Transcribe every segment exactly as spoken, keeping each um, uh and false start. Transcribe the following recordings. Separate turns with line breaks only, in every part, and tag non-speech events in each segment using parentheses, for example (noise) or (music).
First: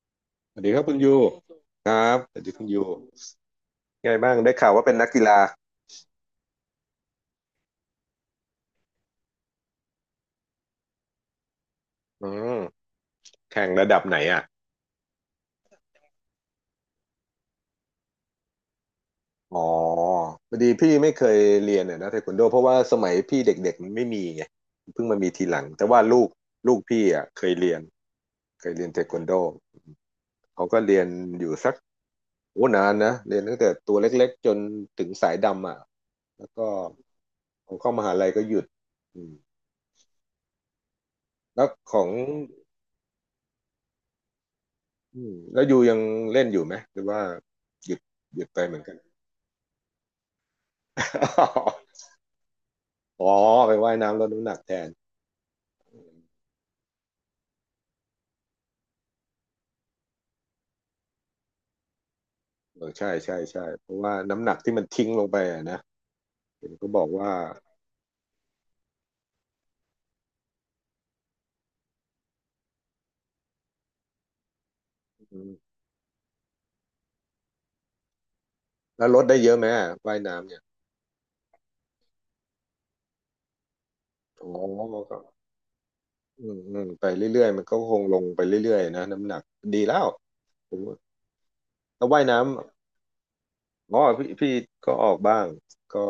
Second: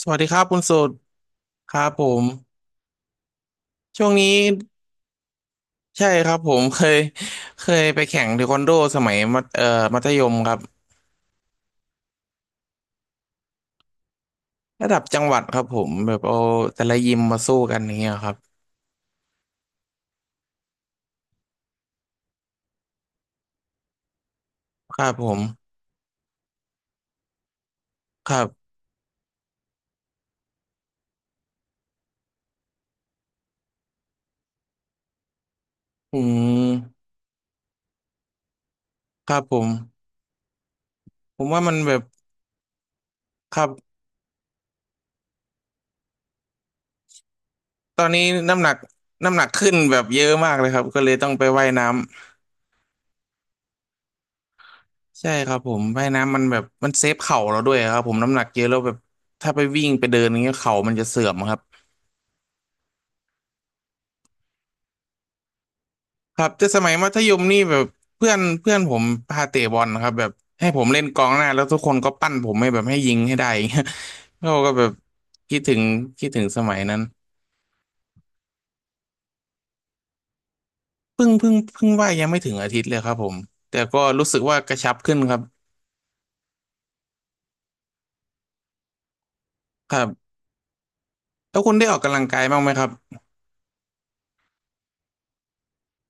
สวัสดีครับ
ส
คุณ
วัสดี
สุ
ครับ
ด
คุณยู
ครั
ค
บ
รั
ผ
บ
ม
สวัสดีคุณยู
ช่วง
ไงบ้า
นี้
งได้ข่าวว่าเป็นนักกีฬา
ใช่ครับผม (laughs) เคยเคยไปแข่งเทควันโดสมัยมัธเอ่อมัธยมครับ
อืมแข่งระดับไหนอ่ะ
ระดับจังหวัดครับผมแบบเอาแต่ละยิมมาสู้กันอย่างเงี้ยครับ
อ๋อพอดีพี่ไม่เคยเรียนเนี่ยนะเทควันโดเพราะว่าสมัยพี่เด็กๆมันไม่มีไง
ค
เพิ่
รั
ง
บ
มา
ผ
มี
ม
ทีหลังแต่ว่าลูกลูกพี่อ่ะเคยเรียน
ครั
เคย
บ
เรียนเทควันโดเขาก็เรียนอยู่สักโอ้นานนะเรียนตั้งแต่ตัวเล็กๆจนถึงสายดำอ่ะ
อื
แล้วก็
ม
พอเข้ามหาลัยก็หยุดอื
ค
ม
รับผมผมว่า
แล้ว
มันแบ
ข
บ
อง
ครับ
อืมแล้วยูยังเล่นอยู่ไหมหรือว่าหยุ
ต
ด
อนนี้
หยุดไป
น้ำหนั
เห
ก
มือนกัน
น้ำหนักขึ้นแบบเยอะมากเลยครับก็เลยต้องไปว่ายน้ำ
(laughs) อ๋อไปว่ายน้ำลดน้ำหนักแทน
ใช่ครับผมว่ายน้ำมันแบบมันเซฟเข่าเราด้วยครับผมน้ำหนักเยอะแล้วแบบถ้าไปวิ่งไปเดินอย่างเงี้ยเข่ามันจะเสื่อมครับ
เออใช่ใช่ใช่เพราะว่าน้ำหนักที่มันทิ้งลงไปอะนะ
ครับแต่
เห็น
ส
ก็
มัย
บอ
มั
ก
ธ
ว่า
ยมนี่แบบเพื่อนเพื่อนผมพาเตะบอลนะครับแบบให้ผมเล่นกองหน้าแล้วทุกคนก็ปั้นผมให้แบบให้ยิงให้ได้อย่างเงี้ย (laughs) เราก็แบบ
อืม
คิดถึงคิดถึงสมัยนั้น
แล้วลดได้เยอะไหมอะว่ายน้ำเนี่ย
เพิ่งเพิ่งเพิ่งว่ายยังไม่ถึงอาทิตย์เลยครับผมแต่ก็รู้สึก
อ๋อ
ว่ากระชับขึ้
ก็
นครับ
อืมอืมไปเรื่อยๆมันก็คงลงไปเรื่อยๆนะน้ำหนักดี
ค
แล้
รั
ว
บ
ผมว่า
แล้วคุณได้ออก
แล้ว
กำลั
ว่าย
งกาย
น้ำ
บ้างไหมครับ
อ๋อพี่พี่ก็ออกบ้างก็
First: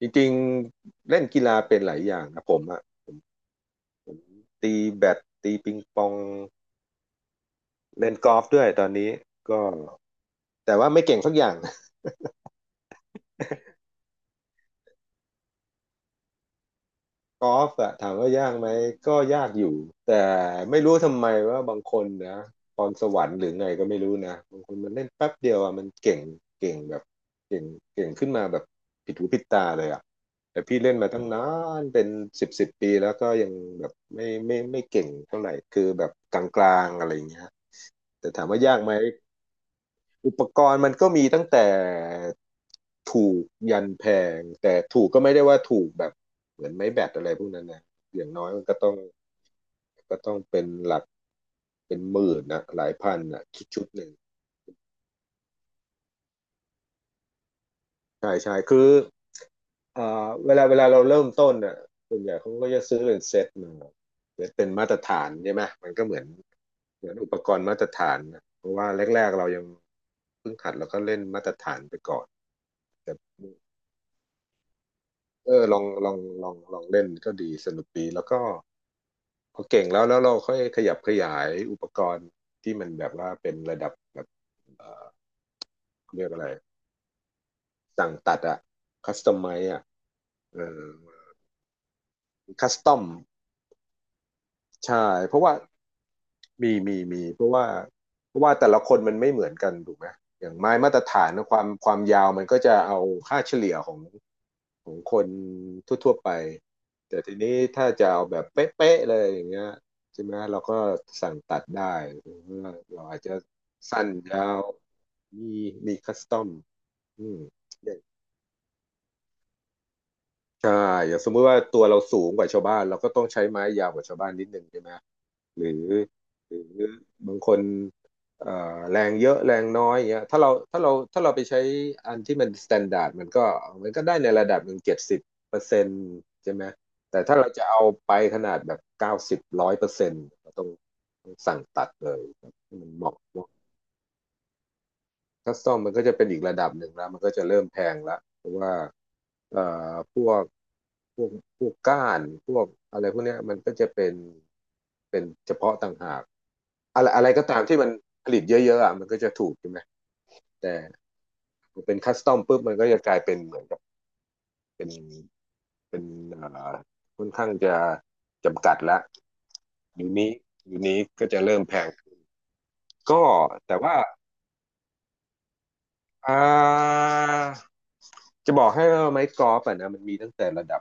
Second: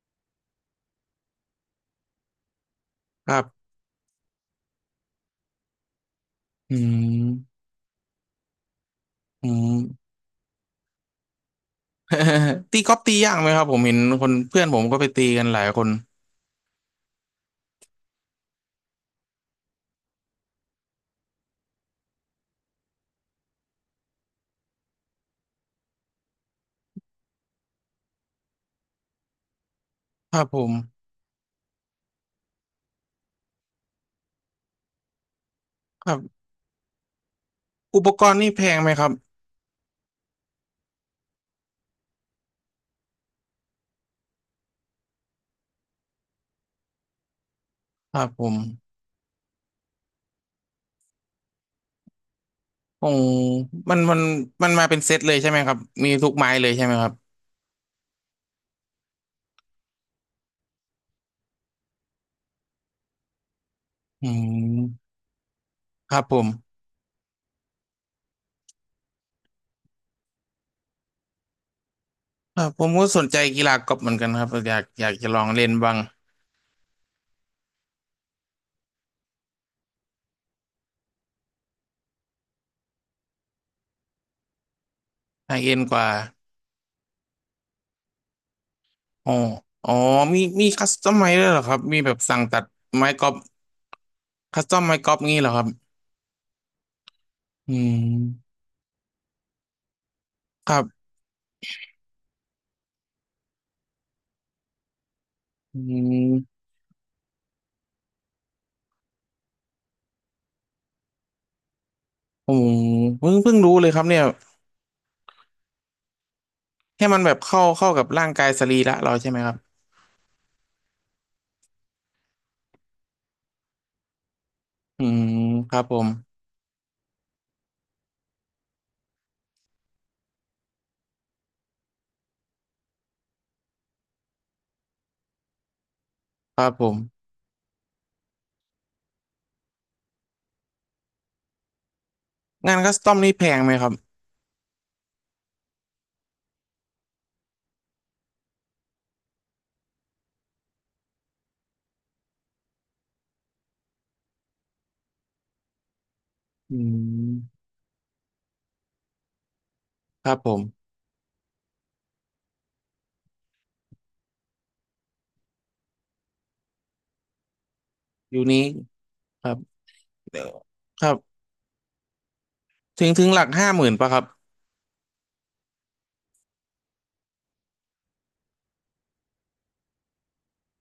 จริงๆเล่นกีฬาเป็นหลายอย่างนะผมอะ
ครับ
ผมตีแบดตีปิงปอง
อืม
เล่นกอล์ฟด้วยตอนนี้
อื
ก็
ม
แต่ว่าไม่เก่งสักอย่าง
(laughs) ตีกอล์ฟตียากไหมครับผมเห็นคนเพื่อนผมก็ไปตีกันหลายคน
กอล์ฟอะถามว่ายากไหมก็ยากอยู่แต่ไม่รู้ทำไมว่าบางคนนะพรสวรรค์หรือไงก็ไม่รู้นะบางคนมันเล่นแป๊บเดียวอะมันเก่งเก่งแบบเก่งเก่งขึ้นมาแบบผิดหูผิดตาเลยอะ
ครับผ
แต่พี่เล่น
ม
มาตั้งนานเป็นสิบสิบปีแล้วก็ยังแบบไม่ไม่ไม่เก่งเท่าไหร่คือแบ
ค
บ
รั
ก
บ
ลางๆอะไรอย่างเงี้ย
อุปก
แต่
รณ์
ถาม
นี่
ว่า
แพ
ยา
ง
ก
ไหม
ไหม
ครับ
อุปกรณ์มันก็มีตั้งแต่ถูกยันแพงแต่ถูกก็ไม่ได้ว่าถูกแบบเหมือนไม้แบตอะไรพวกนั้นนะ
ค
อ
รับ
ย่าง
ผ
น้อย
ม
มันก็ต้องก็ต้องเป็นหลักเป็นหมื่นนะหลาย
โอ้
พันนะชุดชุด
มัน
หนึ่ง
มันมันมาเป็นเซตเลยใช่ไหมครับมีทุกไม้เลยใช่ไหมครับ
ใช่ใช่คือเอ่อเวลาเวลาเราเริ่มต้นน่ะส่วนใหญ่เขาก็จะซื้อเป็นเซตมา
อื
เป็นมาตร
ม
ฐานใช่ไหมมันก็
ค
เหมื
รั
อ
บ
น
ผม
เหมือนอุปกรณ์มาตรฐานนะเพราะว่าแรกๆเรายังเพิ่งหัดแล้วก็เล่นมาตรฐานไปก่อน
ครับผมก็
แต่
สนใจกีฬากอล์ฟเหมือนกันครับอยากอยากจะลอง
เอ
เล่
อ
น
ลอง
บ้าง
ลองลองลองเล่นก็ดีสนุกดีแล้วก็พอเก่งแล้วแล้วเราค่อยขยับขยายอุปกรณ์ที่มันแบบว่าเป็นระดับแบบเอ่อ
ไฮเอ็นกว่า
เรียกอะไรสั่งตัดอะคัสต
อ๋อ
อมไมอะ
อ๋อมี
เอ
มีคั
อ
สตอมไม้ด้วยเหรอครับมีแบบสั่งตัด
คัสตอม
ไม้กอล์ฟคัสตอมไม้
ใช่
กอล์ฟ
เพ
งี้
ราะ
เหรอ
ว่า
ครับ
มีมีมีเพราะว่า
อื
เพราะ
ม
ว่าแต่ละคนมันไม่เหมือนกันถูกไหมอย่าง
ค
ไม้
รั
มาตร
บ
ฐานนะความความยาวมันก็จะเอาค่าเฉลี่ยของ ของคน
อื
ทั่วๆไป
ม
แต่ทีนี้ถ้าจะเอาแบบเป๊ะๆเลยอย่างเงี้ยใช่ไหมเราก็สั่งตัดได้หรือ
โอ้
ว่าเราอาจ
เพิ่
จะ
งเพิ่งรู้เลยค
สั้
รับ
น
เนี่ย
ยาวมีมีคัสตอม
แค่มั
อื
นแบ
ม
บเข้า
อ
เข้า
ย่าง
กับร่างกายสรีระเราใช่ไหมครับ
ใช่อย่างสมมุติว่าตัวเราสูงกว่าชาวบ้านเราก็ต้องใช้ไม้ยาวกว่าชาวบ้านนิดนึงใช่ไหม
อืม
หรือ
ครับผม
หรือบางคนเอ่อแรงเยอะแรงน้อยอย่างเงี้ยถ้าเราถ้าเราถ้าเราไปใช้อันที่มันสแตนดาร์ดมันก็มันก็ได้ในระดับหนึ่งเจ็ดสิบเปอร์เซ็นต์ใช่
ค
ไหม
รับผม
แต่ถ้าเราจะเอาไปขนาดแบบเก้าสิบร้อยเปอร์เซ็นต์เราต้องต้องสั่งตัดเลยครับ
งา
ให้
น
มัน
คัส
เห
ตอ
มาะ
มนี่แพงไหมครับ
คัสตอมมันก็จะเป็นอีกระดับหนึ่งแล้วมันก็จะเริ่มแพงละเพราะว่าเอ่อพวกพวกพวกก้านพวกอะไรพวกเนี้ยมันก็จะเป็นเป็นเฉพาะต่างหาก
อื
อะไรอะไรก็ตา
ม
มที่มันผลิตเยอะๆอ่ะมันก็จะถูกใช่ไหม
ครับผม
แต่พอเป็นคัสตอมปุ๊บมันก็จะกลายเป็นเหมือนกับเป็นเป็นเอ่อค่อนข้างจะ
ยูนิ
จำ
ค
กัดละ
ครับ
อยู่นี้
เดี๋ยว
อยู่นี้
ครับ
ก็จะเริ่มแพง
ถึง
ก็
ถึงหลักห้า
แต่
หมื่น
ว่า
ป่ะครับ
อ่าจะบอกให้ว่าไม้กอล์ฟอะนะมันมีตั้งแต่ระดับ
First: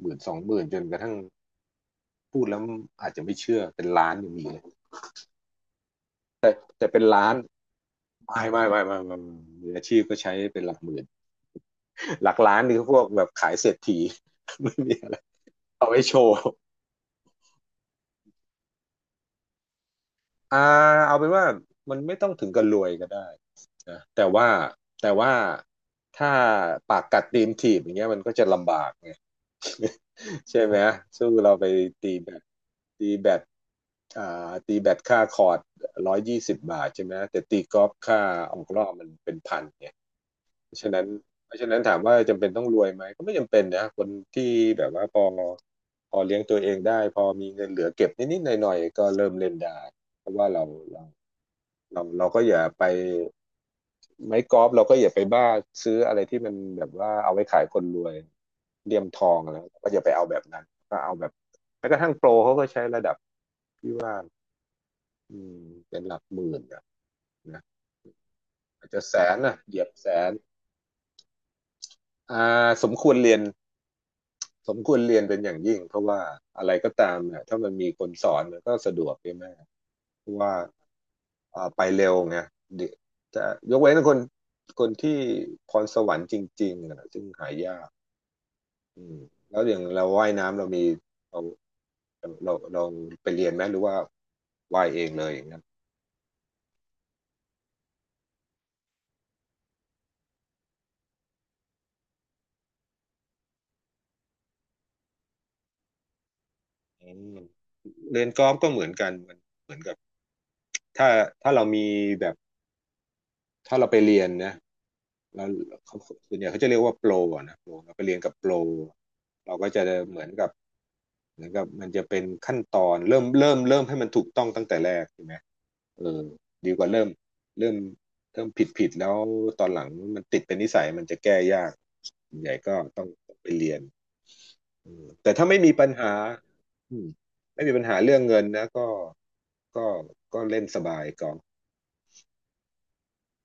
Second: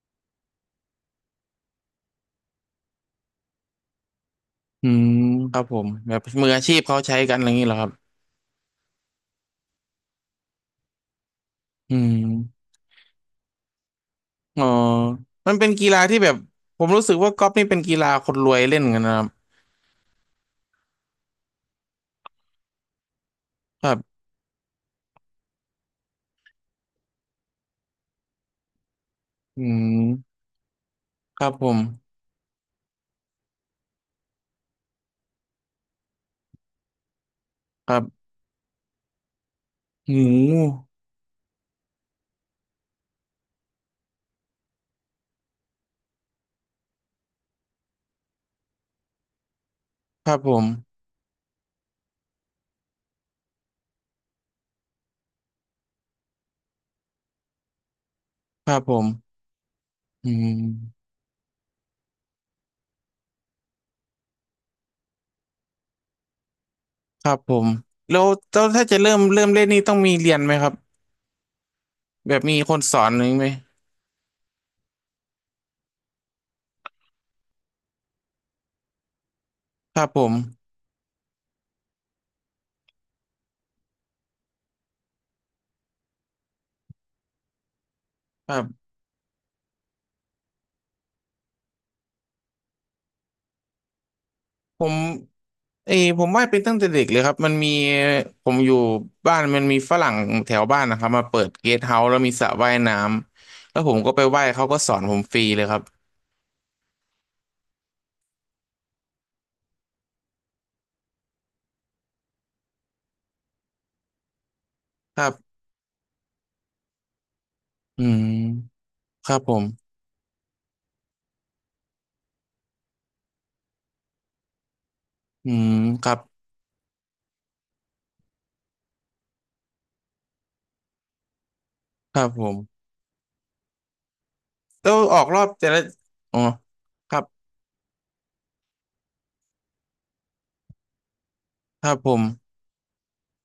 หมื่นสองหมื่นจนกระทั่งพูดแล้วอาจจะไม่เชื่อเป็นล้านยังมีเลย
อืมครับผมแบบมืออาชีพ
แต่
เขา
เป็น
ใช้
ล้า
กั
น
นอะไรอย่างนี้เหรอครับ
ไม่ไม่ไม่ไม่ไม่ไม่มืออาชีพก็ใช้เป็นหลักหมื่น
อื
หลักล้าน
ม
นี่ก็พวกแบบขายเศรษฐี
อ๋
(laughs)
อ
ไม่มีอะไร
มันเป็นกี
เอาไว้
ฬา
โช
ที่แบ
ว์
บผมรู้สึกว่ากอล์ฟนี่เป็นกีฬาคนรวยเล่นกันนะครับ
อ่าเอาเป็นว่ามันไม่ต้องถึงกับรวยก็ได้
ครั
นะ
บ
แต่ว่าแต่ว่าถ้าปากกัดตีนถีบอย่างเงี้ยมันก็จะลำบากไง
อืม
ใช่ไหมสู้
ครับ
เรา
ผ
ไป
ม
ตีแบตตีแบตอ่าตีแบตค่าคอร์ดร้อยยี่สิบบาทใช่ไหมแต่ตีกอ
ค
ล์ฟ
รั
ค่า
บ
ออกรอบมันเป็นพันไง
หู
เพราะฉะนั้นเพราะฉะนั้นถามว่าจำเป็นต้องรวยไหมก็ไม่จำเป็นนะคนที่แบบว่าพอพอเลี้ยงตัวเองได้พอมีเงินเหลือเก็บนิดๆหน่อยๆก็เริ่มเล่นได้เพ
ครั
ราะ
บ
ว่า
ผ
เรา
ม
เรา เราเราก็อย่าไปไม้กอล์ฟเราก็อย่าไปบ้าซื้ออะไรที่มันแบบว่าเอาไว้ขายคนรวย
ครับผ
เหลี่ยม
ม
ทองแล้วก็อย่าไปเอา
อื
แบบ
ม
นั้นก็เอาแบบแม้กระทั่งโปรเขาก็ใช้ระดับที่ว่าอืมเป็นหลักหมื่นอะ
ครับผ
นะ
มแล้วแล้วถ้า
อาจ
จะ
จะ
เริ่
แส
ม
น
เริ่ม
นะ
เล่น
เห
นี่
ยียบ
ต้อง
แส
มีเรี
น
ยนไหมครับแบบ
อ่
มี
า
คน
สม
สอ
ค
น
วร
หรือ
เรียน
ไหม
สมควรเรียนเป็นอย่างยิ่งเพราะว่าอะไรก็ตามเนี่ยถ้ามันมีคนสอนมันก็สะดวกใช่ไหม
ครับผ
เพ
ม
ราะว่า เอ่อไปเร็วไงเดี๋ยวจะยกเว้นคนคนที่พรสวรรค์จริงๆนะซึ่งหายาก
ครับ
อืมแล้วอย่างเราว่ายน้ำเรามีเราเราเราไปเรียนไหมหรือว่า
ผ
ว่าย
ม
เองเลยอย่างนั้น
เอยผมว่าดเป็นตั้งแต่เด็กเลยครับมันมีผมอยู่บ้านมันมีฝรั่งแถวบ้านนะครับมาเปิดเกสต์เฮาส์แล้วมีสระว่ายน้ำแล้วผมก็ไปว่ายเขาก็สอนผมฟรีเลยครับ
อืมเรียนกอล์ฟก็เหมือนกันมันเหมือนกับถ้าถ้าเรามีแบบถ้าเราไปเรียนนะ
ครั
แล้ว
บ
เขาส่วนใหญ่เขาจะเรียกว่าโปรอะนะโปรเราไป
อื
เรียน
ม
กับโปร
ครับผ
เราก็จะ
ม
เหมือนกับเหมือนกับมันจะเป็นขั้นตอนเริ่มเริ่มเริ่มให้มันถูกต้องตั้งแต่แรกใช่ไหม
อืม
เอ
ครับ
อดีกว่าเริ่มเริ่มเริ่มผิดผิดแล้วตอนหลังมันติดเป็นนิสัยมันจะแก้ยาก
ครับ
ส่วน
ผ
ใหญ่ก็
ม
ต้องต้องไปเรียน
แล้
อื
ว
ม
ออก
แต่
รอ
ถ้า
บ
ไม่
แต่
มี
ละ
ปัญหา
อ๋อ
อืม
ครับ
ไม่มีปัญหาเรื่องเงินนะก็ก็ก็เล่นสบายก่อน
ครับผม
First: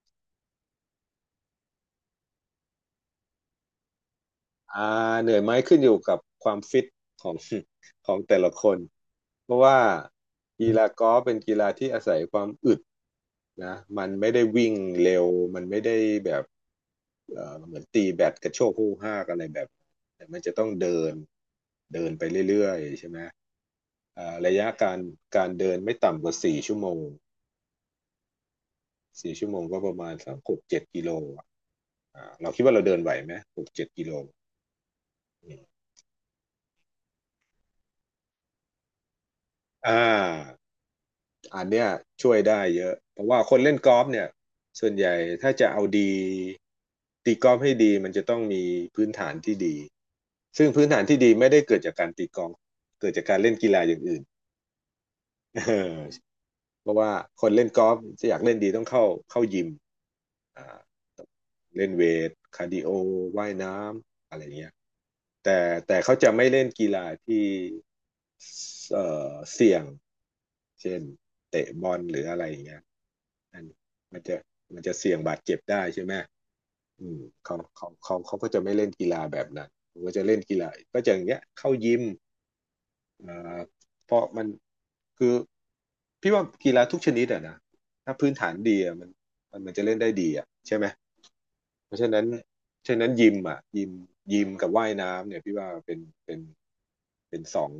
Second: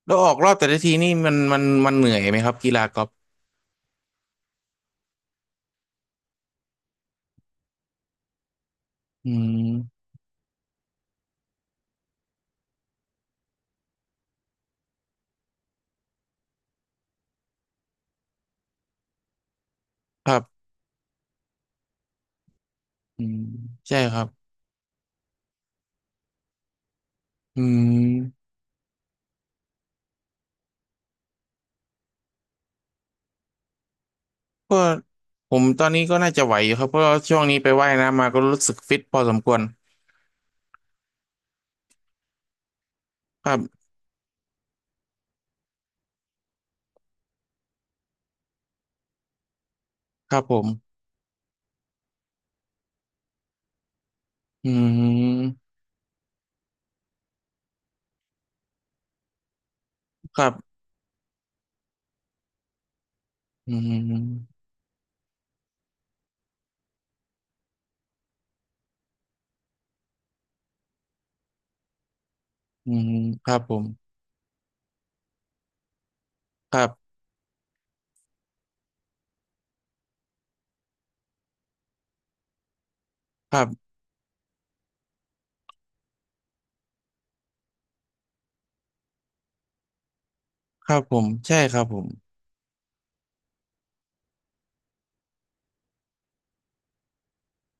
แล้วออกรอบแต่ละทีนี่มันมันมันเหนื่อยไหมครับกีฬากอล์ฟ
อ่าเหนื่อยไหมขึ้นอยู่กับความฟิตของ (laughs) ของแต่ละคน
อื
เพราะว่า
ม
กีฬากอล์ฟเป็นกีฬาที่อาศัยความอึดนะมันไม่ได้วิ่งเร็วมันไม่ได้แบบ เอ่อเหมือนตีแบดกระโชกฮู้ฮากอะไรแบบแต่
ครั
มันจะ
บ
ต้องเดินเดินไปเรื่อยๆใช่ไหม
อืมใช่ค
เอ่
รับ
อระยะการการเดินไม่ต่ำกว่าสี่ชั่วโมง
อืม
สี่ชั่วโมงก็ประมาณสักหกเจ็ดกิโลอะอ่าเราคิดว่าเราเดินไหวไหมหกเจ็ดกิโล
ก็
อื
ผม
ม
ตอนนี้ก็น่าจะไหวอยู่ครับเพราะว่าช่วงนี้ไปว่ายน้ำมาก็รู้สึกฟิตพอสมควร
อ่าอันเนี้ยช่วยได้เยอะเพราะว่า
ค
ค
รั
นเล่น
บ
กอล์ฟเนี่ยส่วนใหญ่ถ้าจะเอาดีตีกอล์ฟให้ดีมันจะต้องมีพื้นฐานที่ดี
ครับผ
ซึ่งพื้น
ม
ฐานที่ดีไม่ได้เกิดจากการตีกอล์ฟเกิดจากการเล่นกีฬาอย่างอื่น
อื
เอ
ม
อเพราะว่าคนเล่นกอล์ฟจะอยากเล่นดีต้องเข้าเข้ายิม
ครั
อ่า
บ
เล่นเวทคาร์ดิโอว่าย
อื
น้ำอะไร
ม
เงี้ยแต่แต่เขาจะไม่เล่นกีฬาที่เอ่อเสี่ยงเช่นเตะบอลหรืออะไรอย่างเงี้ย
อืมครั
อั
บ
น
ผม
มันจะมันจะเสี่ยงบาดเจ็บได้ใช่ไหม
ครั
อื
บ
มเขาเขาเขาเขาก็จะไม่เล่นกีฬาแบบนั้นเขาก็จะเล่นกีฬาก็จะอย่างเงี้ยเข้ายิม อ่
ค
า
รับ
เพราะมันคือพี่ว่ากีฬาทุกชนิดอะนะถ้าพื้นฐานดีอะมันมันมันจะเล่นได้ดีอะใช่ไห
ค
ม
รับผมใช่ครับ
เพ
ผ
ราะ
ม
ฉะนั้นฉะนั้นยิมอะยิมยิมกับว่ายน้ำเนี่ยพี่ว่าเป็นเป็นเป็นสอง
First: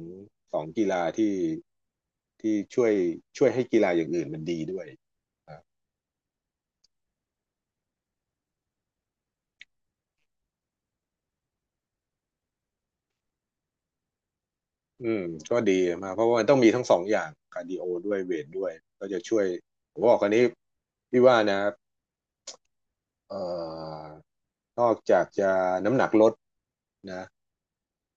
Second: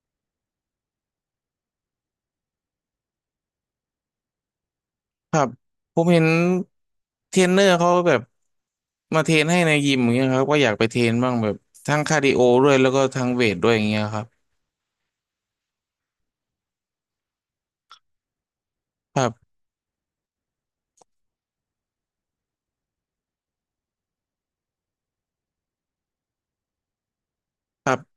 สองกีฬาที่ที่ช่วยช่วยให้กีฬาอย่างอื่นมันดีด้วย
ครับ
ครับ
ผมเห็นเทรนเนอร์เขาแบบมาเทรนให้ในยิมอย่างเงี้ยครับก็อยากไปเทรนบ้างแบบทั้งคาร์ดิโอด้วยแล้วก็ทั้งเวทด้วยอย่างเงี้ยครับ
อืมก็ดีมากเพราะว่ามันต้องมีทั้งสองอย่างคาร์ดิโอด้วยเวทด้วยก็
ค
จะ
รั
ช่วย
บ
ผมบอกอันนี้พี่ว่านะเอ่อนอกจากจะน้ำหนักลด นะ
ครับ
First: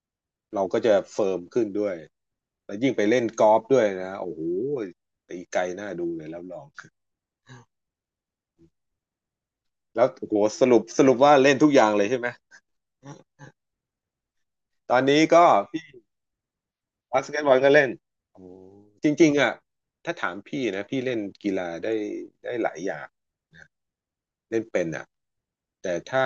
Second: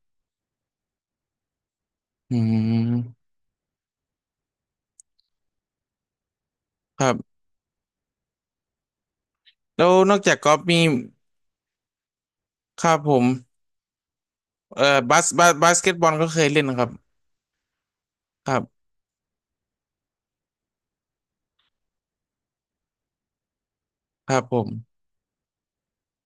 เราก็จะเฟิร์มขึ้นด้วย
อื
แล้วยิ่งไป
ม
เล่นกอล์ฟด้วยนะโอ้โหตีไกลน่าดูเลยแล้วลอง
ครับแล้ว
แล้ว
นอก
โอ้
จา
โห
กกอล์ฟ
สรุ
มี
ปสรุปว่าเล่นทุกอย่างเลยใช่ไหม
ครับผมเอ่
ต
อ
อน
บา
นี้
ส
ก็
บาสบาส
พี่
เกตบอลก็เคยเล่นนะครับ
บาสเกตบอลก็เล่นโอ้
ครับ
จริงๆอ่ะถ้าถามพี่นะพี่เล่นกีฬาได้ได้หลายอย่าง
ครับผ
เล่นเป็น
ม
อ่ะแต่ถ้า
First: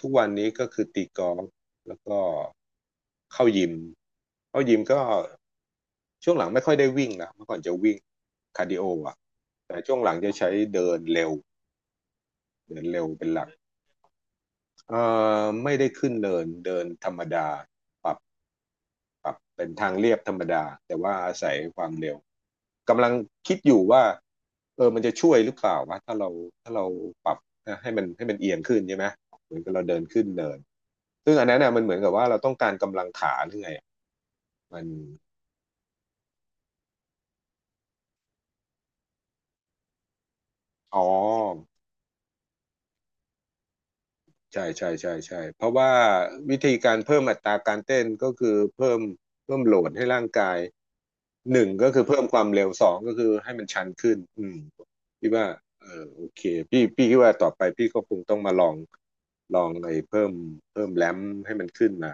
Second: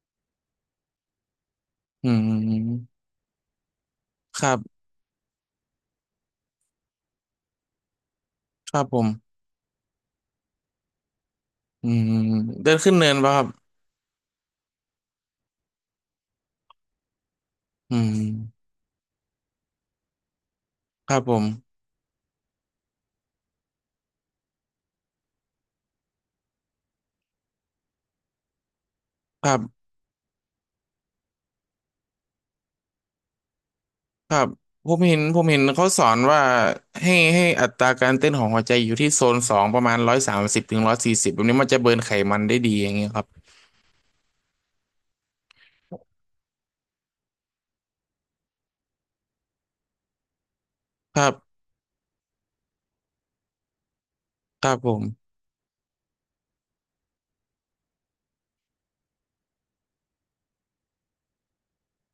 ทุกวันนี้ก็คือตีกอล์ฟแล้ว
อื
ก็
ม
เข้ายิม
ครับ
เข้ายิมก็ช่วงหลังไม่ค่อยได้วิ่งนะเมื่อก่อนจะวิ่งคา
ค
ร์ดิ
รับ
โอ
ผม
อ่ะแต่ช่วงหลังจะใช้เดินเร็ว
อืมเดิน
เดิน
ขึ้น
เร็ว
เนิน
เป็น
ป่ะ
ห
ครั
ลั
บ
กเอ่อไม่ได้ขึ้นเนินเดินธรรมดา
อื
ปรั
ม
บ ปรับเป็นทางเรียบธรรมดาแต่
ค
ว่า
รับผ
อา
ม
ศัยความเร็วกำลังคิดอยู่ว่าเออมันจะช่วยหรือเปล่าวะถ้าเราถ้าเราปรับนะให้มันให้มันเอียงขึ้นใช่ไหม
ค
เห
รั
มือนกับเรา
บ
เดินขึ้นเนินซึ่งอันนั้นน่ะมันเหมือนกับว่าเราต้องการกำลังขาหรือไงอยมัน
ผมเห็นผมเห็นเขาสอนว่าให้ให้อัตราการเต้นของหัวใจอยู่ที่โซนสองประมาณร้อยสามสิบถึงร้อย
อ๋อ
สี่สิบแบบนี้มันจะเบิร์นไขมันได้ดีอย่างเงี้ยครับ
ใช่ใช่ใช่ใช่เพราะว่าวิธีการเพิ่มอัตราการเต้นก็คือเพิ่มเพิ่มโหลดให้ร่างกาย
ครั
ห
บ
นึ่งก็คือเพิ่มความเร็วสองก็คือให้มันชันขึ้นอืม
ครับผม
พี่ว่าเออโอเคพี่พี่คิดว่าต่อไปพี่ก็คงต้องมาลองลองไอ้เพิ่มเพิ่มแรมให้มันขึ้นมา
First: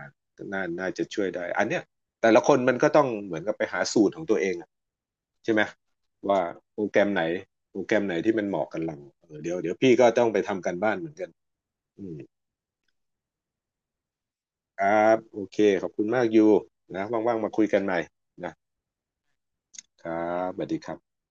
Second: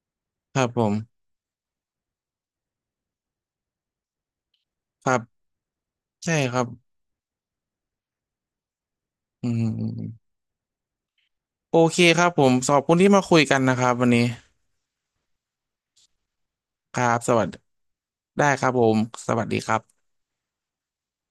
ค
น่า
รับผ
น่า
ม
จะช่วยได้อันเนี้ยแต่ละคนมันก็ต้องเหมือนกับไปหาสูตรของตัวเองอะ
ครับ
ใช่ไหม
ใช่
ว่า
ครับ
โปรแกรมไหนโปรแกรมไหนที่มันเหมาะกับเราเออ
อื
เดี๋ยวเดี๋ยวพี่ก็ต้
ม
องไปทำการบ้านเหมือนกัน
โอเค
อืม
ครับผมขอบคุณที่มาคุยกันนะครับวันนี้
ครับโอเคขอบคุณมากยู
ค
นะ
รับส
ว่าง
วั
ๆ
ส
มา
ดี
คุยกันใหม่
ได้
นะ
ครับผม สวัสดีครับ
ครับสวัสดีครับ